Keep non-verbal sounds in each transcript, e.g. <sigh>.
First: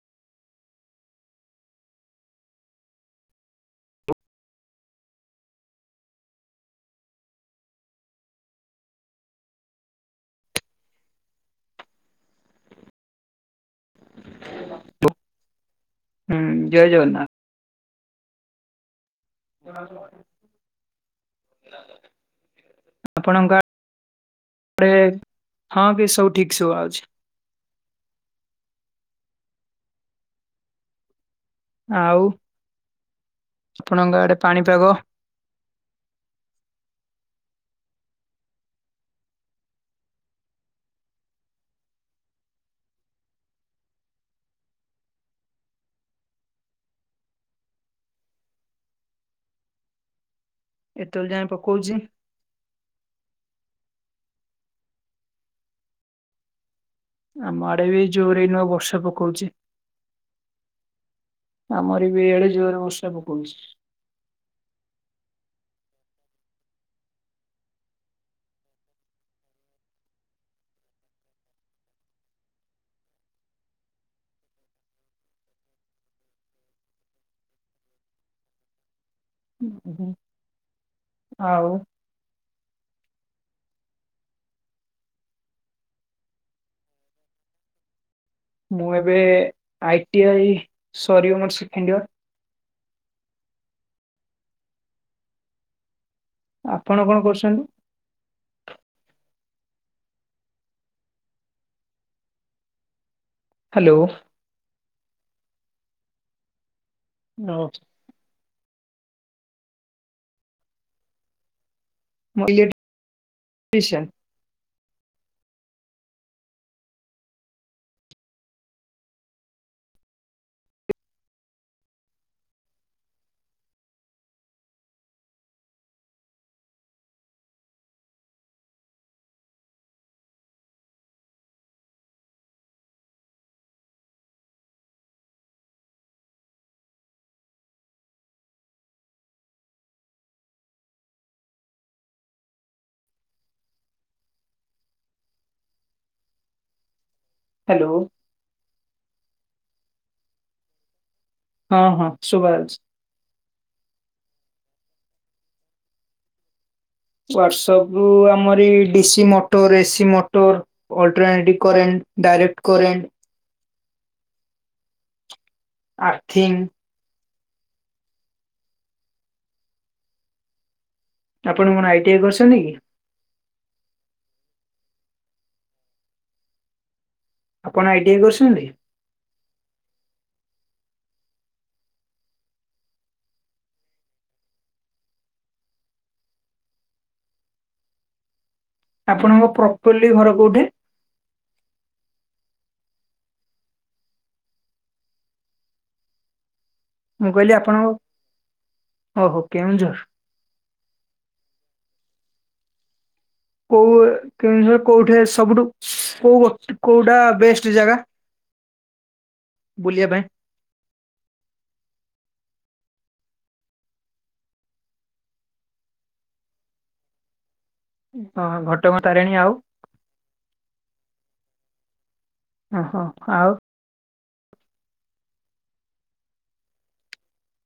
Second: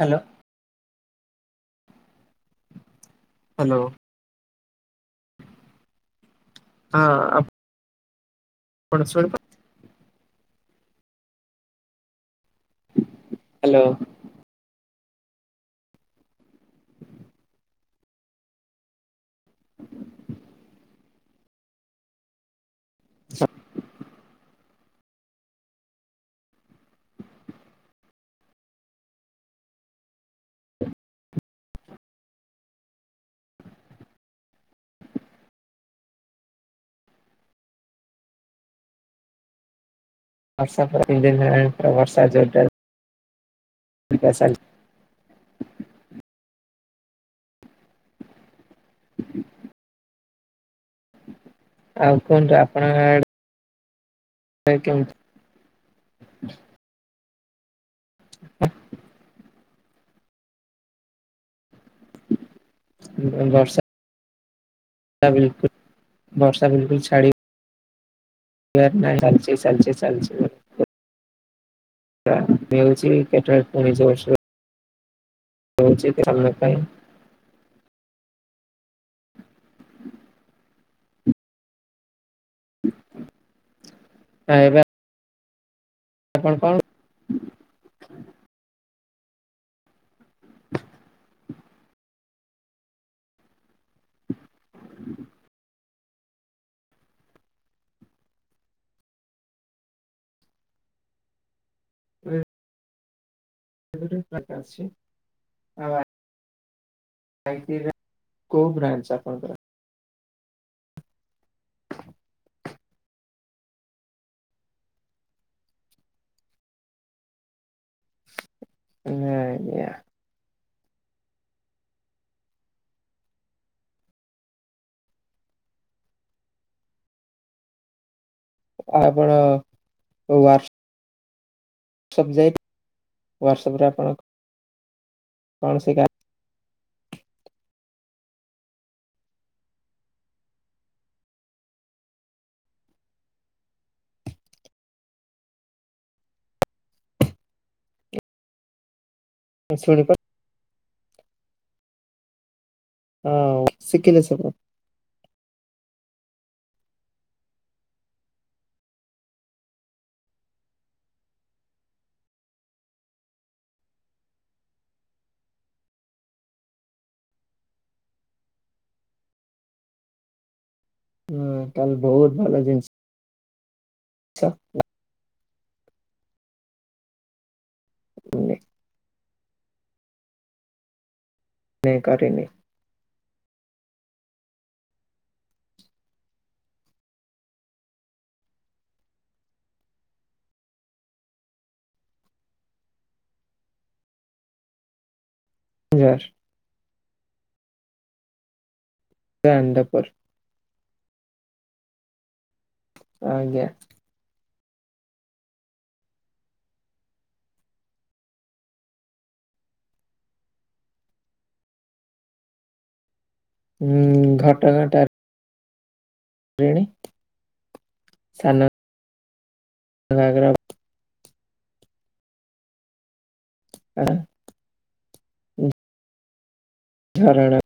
Hello. Hello. ହଁ। ଆ ପଣ ଶୁଣି ହ୍ୟାଲୋ। <unintelligible> ହୁଁ ଜୟ ଜଗନ୍ନାଥ। <unintelligible> ଆପଣଙ୍କ ଆଡେ ହଁ କି ସବୁ ଠିକ୍ ସୁବା ଯାଉଛି। ଆଉ ଆପଣଙ୍କ ଆଡେ ପାଣିପାଗ? ବର୍ଷା ପୁରା ଦିଦିନି ହେଲାଣି। ପୁରା ବର୍ଷା ଜୋରଜାରେ <unintelligible> <inaudible> ଏତଅଳ ଯାଏଁ ପକଉଚି। ଆଉ କୁହନ୍ତୁ ଆପଣଙ୍କ ଆଡେ ଆଜ୍ଞା, କେମିତି ଆମ ଆଡେ ବି ଜୋରେ ଏଇନୁକା ବର୍ଷା ପକଉଛି। ଆମର ଏ ବି ଇଆଡ଼େ ଜୋରେ ବର୍ଷା ପକଉଛି। ବର୍ଷା ବିଲକୁଲ, ବର୍ଷା ବିଲକୁଲ ଛାଡ଼ିବ ବାର ନାଇଁ, ଚାଲିଚି ଚାଲିଚି ଚାଲିଛି ଆଉ। ବାନ୍ତି ହଉଛି, ପେଟଟା ପୁଣି ଜୋର ସୋର ହଉଚି <unintelligible> ଆଉ ହଁ ଏବେ ଆପଣ କଣ ମୁଁ ଏବେ ଆଇ ଟି ଆଇ ସରିବ ମୋର ସେକେଣ୍ଡ ଇୟର। ଆପଣ କଣ କରୁଛନ୍ତି? <unintelligible> ହ୍ୟାଲୋ। <unintelligible> ଆଉ ଆ ଆଇ ମୁଁ ଟି ଆଇ ର କୋଉ ବ୍ରାଞ୍ଚ ଆପଣଙ୍କର? ମୁଁ ଇଲେକ୍ଟ୍ରିସିଆନ। ନାଇଁ ଆଜ୍ଞା। ଆଉ ଆପଣ ୱାର୍ସ ହ୍ୱାଟସପ୍ ଯାଇ ହ୍ୱାଟ୍ସଅପ୍ ରେ ଆପଣ କଣ ସେ ଗାଁ ହ୍ୟାଲୋ। ନାଇଁ ଶୁଣି ପାର ହଁ ହଁ, ଶୁଭା ଯାଉଚି। ହଁ, ଶିଖିଲେ ସବୁ? ୱାଟସପରୁ ଆମରି DC motor, AC motor alternative current, direct current earthing ହୁଁ ଆପଣ କଣ ତାହେଲେ ଆଇ ଟି ଆଇ ବହୁତ ଭଲ କରିଛନ୍ତି କି? ଜିନିଷ <unintelligible> ଆପଣ ଆଇ ଟି ଆଇ କରିସନ୍ତି? ନାଇଁ କରିନି। ଆପଣଙ୍କ ପ୍ରପରଲି ଘର କୋଉଠି? ଜାର। ମୁଁ କହିଲି ଆପଣଙ୍କ ଓହୋ, କେଉଁଝର। ଚାନ୍ଦପୁର ଆଜ୍ଞା। କୋଉ କେଉଁଝରର କୋଉଟା ସବୁଠୁ କୋଉ କୋଉଟା ବେଷ୍ଟ ଜାଗା ବୁଲିଆ ପାଇଁ? ହୁଁ, ଘଟଗାଁ ଟାରି ତାରିଣୀ ହଁ ଘଟଗାଁ ତାରିଣୀ ଆଉ ସାନ ଘାଗରା ଓହୋ। ଆଉ ଆଉ ଝରଣା।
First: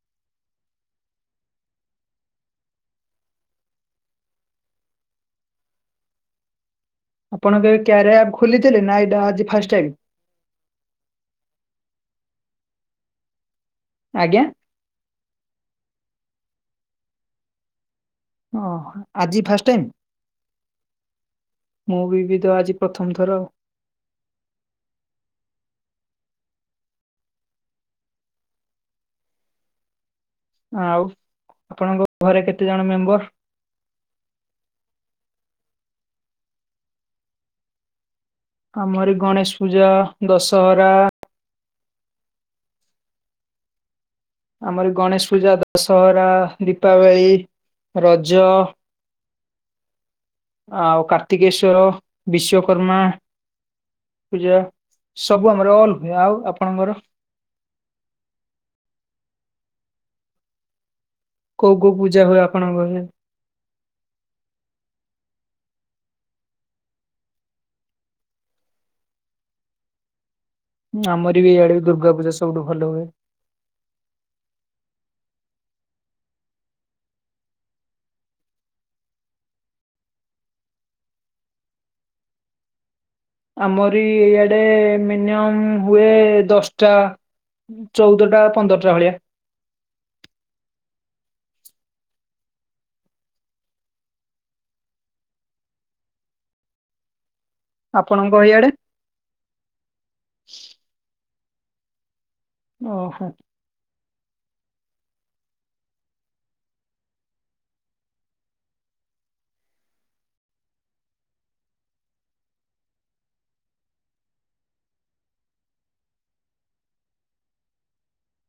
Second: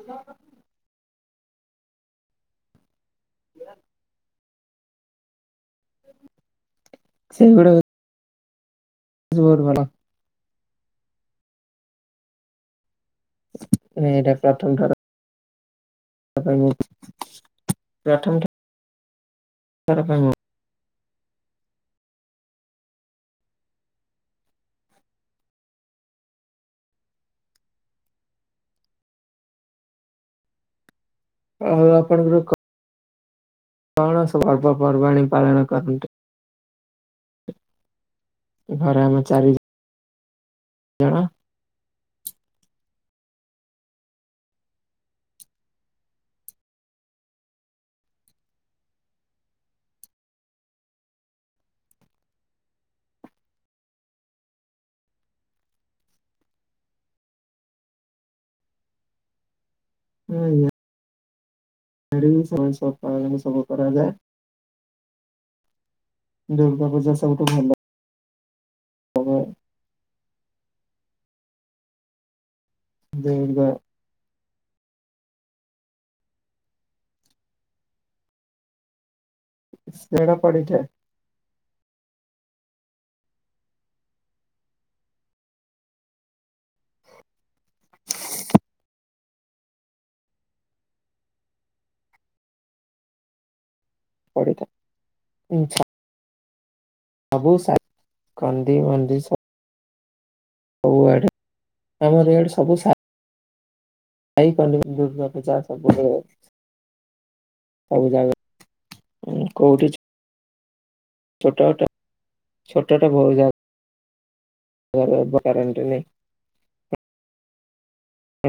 ହ୍ୟାଲୋ। <unintelligible> ଆପଣ ସେଗୁଡା କେବେ କ୍ୟାରିଆ ଆପ୍ ଖୋଲିଥିଲେ ନା ଏଇଟା ଆଜି ବହୁତ ଫାଷ୍ଟ ଭଲ ଟାଇମ୍? ନାଇଁ ଏଇଟା ଆଜ୍ଞା ପ୍ରଥମ ଥର। ଠ <unintelligible> ହଁ ହଁ ଆଜି ଫାଷ୍ଟ ଟାଇମ୍ ତାର କାଇମ୍ ମୁଁ ବି ବିି ତ ଆଜି ପ୍ରଥମ ଥର ଆଉ। ଆଉ ଆଉ ଆପଣଙ୍କ ଆପଣଙ୍କର ଘରେ କେତେ ଜଣ ମେମ୍ବର? କଣ ସବୁ ପର୍ବା ପବାଣି ପାଳନ କରନ୍ତି? ଘରେ ଆମରି ଗଣେଶ ପୂଜା ଦଶହରା ଏଁ। ଆମର ଗଣେଶ ପୂଜା, ଦଶହରା, ଦୀପାବଳି, ରଜ ଆଉ କାର୍ତ୍ତିକେଶ୍ଵର, ବିଶ୍ଵକର୍ମା ପୂଜା ସବୁ ଆମର ଅଲ ହୁଏ ଆଉ ଆପଣଙ୍କର? ହୁଁଁ। କୋଉ କୋଉ ପୂଜା ହୁଏ <unintelligible> ସମାନ ଆପଣଙ୍କ ସ ଘରେ? ପାଳନ ସବୁ କରାଯାଏ। ଦୁର୍ଗା ପୂଜା ସବୁଠୁ ଭଲ <unintelligible> ଆମର ବି ଇଆଡେ ଦୁର୍ଗା ପୂଜା ସବୁଠୁ ଭଲ ହୁଏ। ଦୁର୍ଗା ସେଡ଼ା ପଡିଯାଏ। ଆମରି ଇଆଡେ ମିନିମମ୍ ହୁଏ ଦଶଟା ଚଉଦ ଟା ପନ୍ଦରଟା ଭଳିଆ। ପଡ଼ିଥା <unintelligible> ସବୁ ସାଇ ଆପଣଙ୍କ ଇଆଡେ? କନ୍ଦି ମନ୍ଦି ଶ୍ ସବୁଆଡେ ଆମର ଇଆଡେ ସବୁ ସା ଓହୋ ଖାଇପାରୁନି ଦୁର୍ଗା ପୂଜା <unintelligible> ସବୁ ଜାଗାଁ କୋଉଠି ଚି ଛୋଟା ଛୋଟା ଛୋଟଟା ବହୁ ଜାଗା କାରେଣ୍ଟ ନି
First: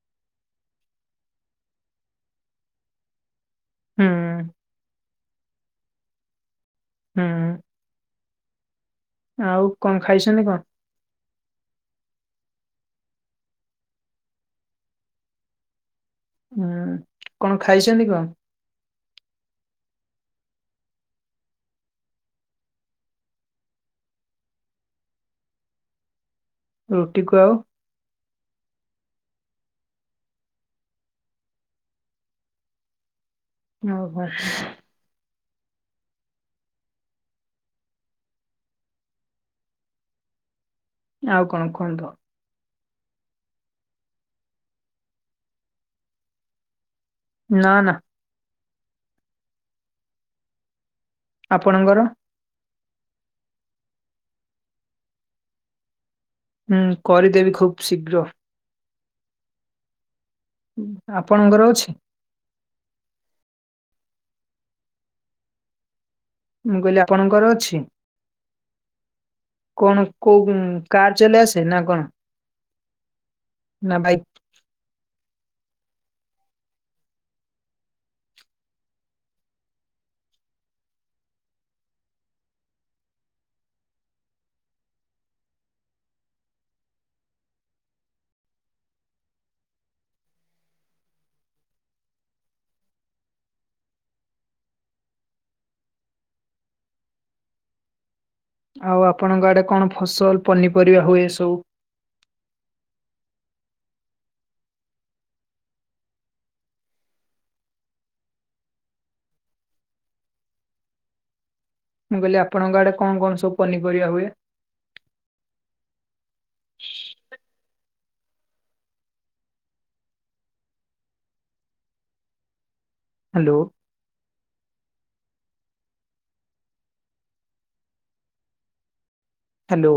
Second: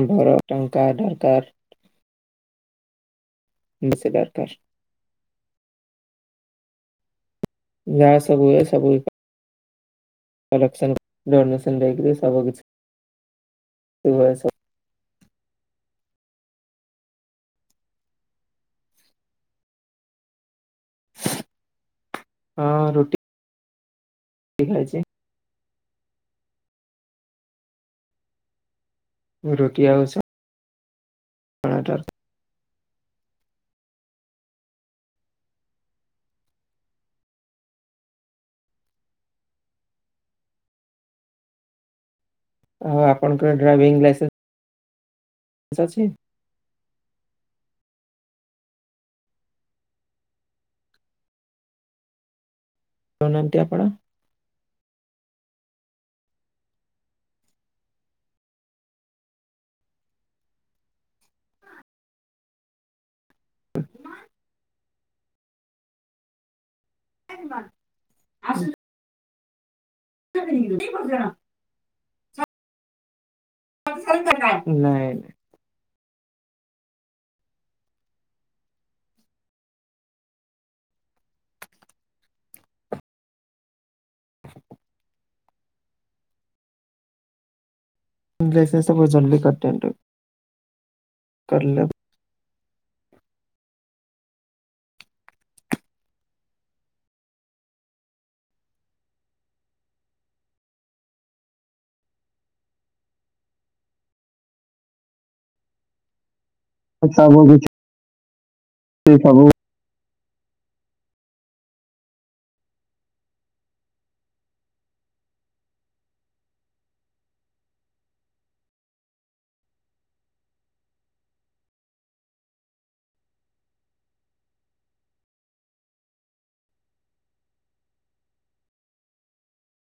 ଆମ୍ବର ଟଙ୍କା ଦରକାର୍ ହୁଁ ମୁସେ ପ୍ୟାରକର। ହୁଁ। ଯାହା ସବୁ ସବୁ ଆଉ କଣ ଖାଇସନ୍ତି କଣ? ଡନେସନ ଦେଇକିରି ସବୁ କିଛିଭୁ <unintelligible> ହୁଁ କଣ ଖାଇସନ୍ତି କଣ? ହଁ ରୁଟି ରୁଟି ଖାଇଛି। ରୁଟିକୁ ଆଉ ରୁଟି ଆଉ ସ <unintelligible> ନଉ ବା ଆଉ କଣ କୁହନ୍ତ? ଆଉ ଆପଣଙ୍କର ଡ୍ରାଇଭିଂ ଲାଇସେସ ସେଶ୍ ଅଛି। ନା ନା। ଆପଣଙ୍କର? ରହୁନାହାନ୍ତି ଆପଣ ହୁଁ କରିଦେବି ଖୁବ ଶୀଘ୍ର ଆପଣଙ୍କର ଅଛି? ମୁଁ କହିଲି ଆପଣଙ୍କର ଅଛି? ଆଶ୍ରୀ କଣ କୋଉ କାର୍ ଚଲେଇ ଆସେ ନା କଣ? ନା ବାଇକ୍ ନାଇ ଲାଇସେନ୍ ସବୁ ଜଲ୍ଦୀ କାଣ୍ <unintelligible> କରଲେବ। ଆଉ ଆପଣଙ୍କ ଆଡେ କଣ ଫସଲ ପନିପରିବା ହୁଏ ସବୁ ବ କିଛି ସେ ସବୁ ମୁଁ କହିଲି ଆପଣଙ୍କ ଆଡେ କଣ କଣ ସବୁ ପନିରିବା ହୁଏ। ହାଲୋ। ହାଲୋ।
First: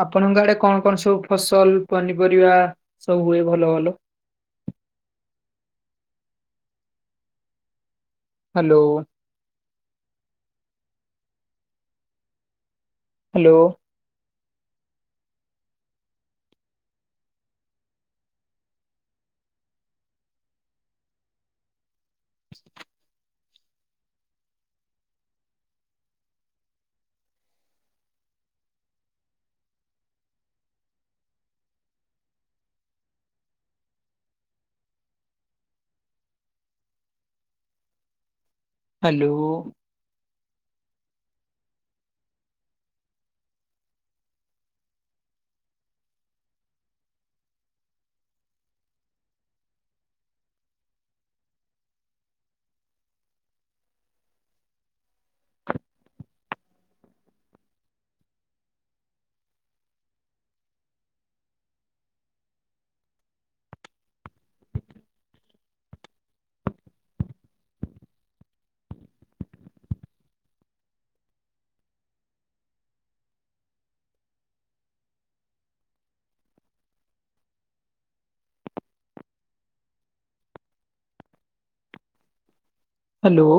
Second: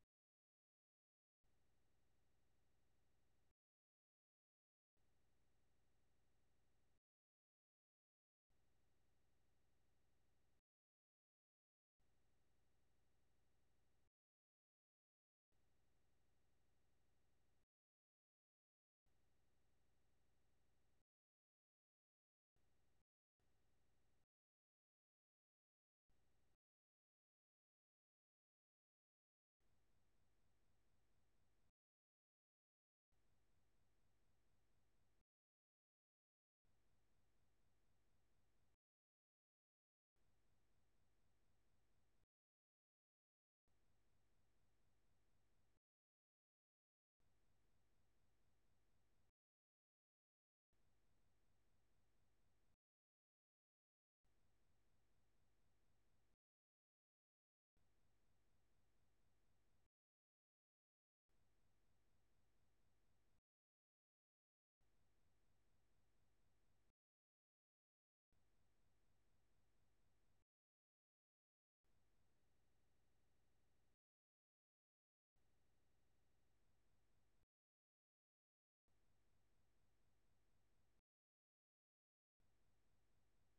ଆପଣଙ୍କ ଆଡେ କଣ କଣ ସବୁ ଫସଲ ପନିପରିବା ସବୁ ହୁଏ ଭଲ ଭଲ। ହାଲୋ। ହାଲୋ। ହାଲୋ। ହାଲୋ।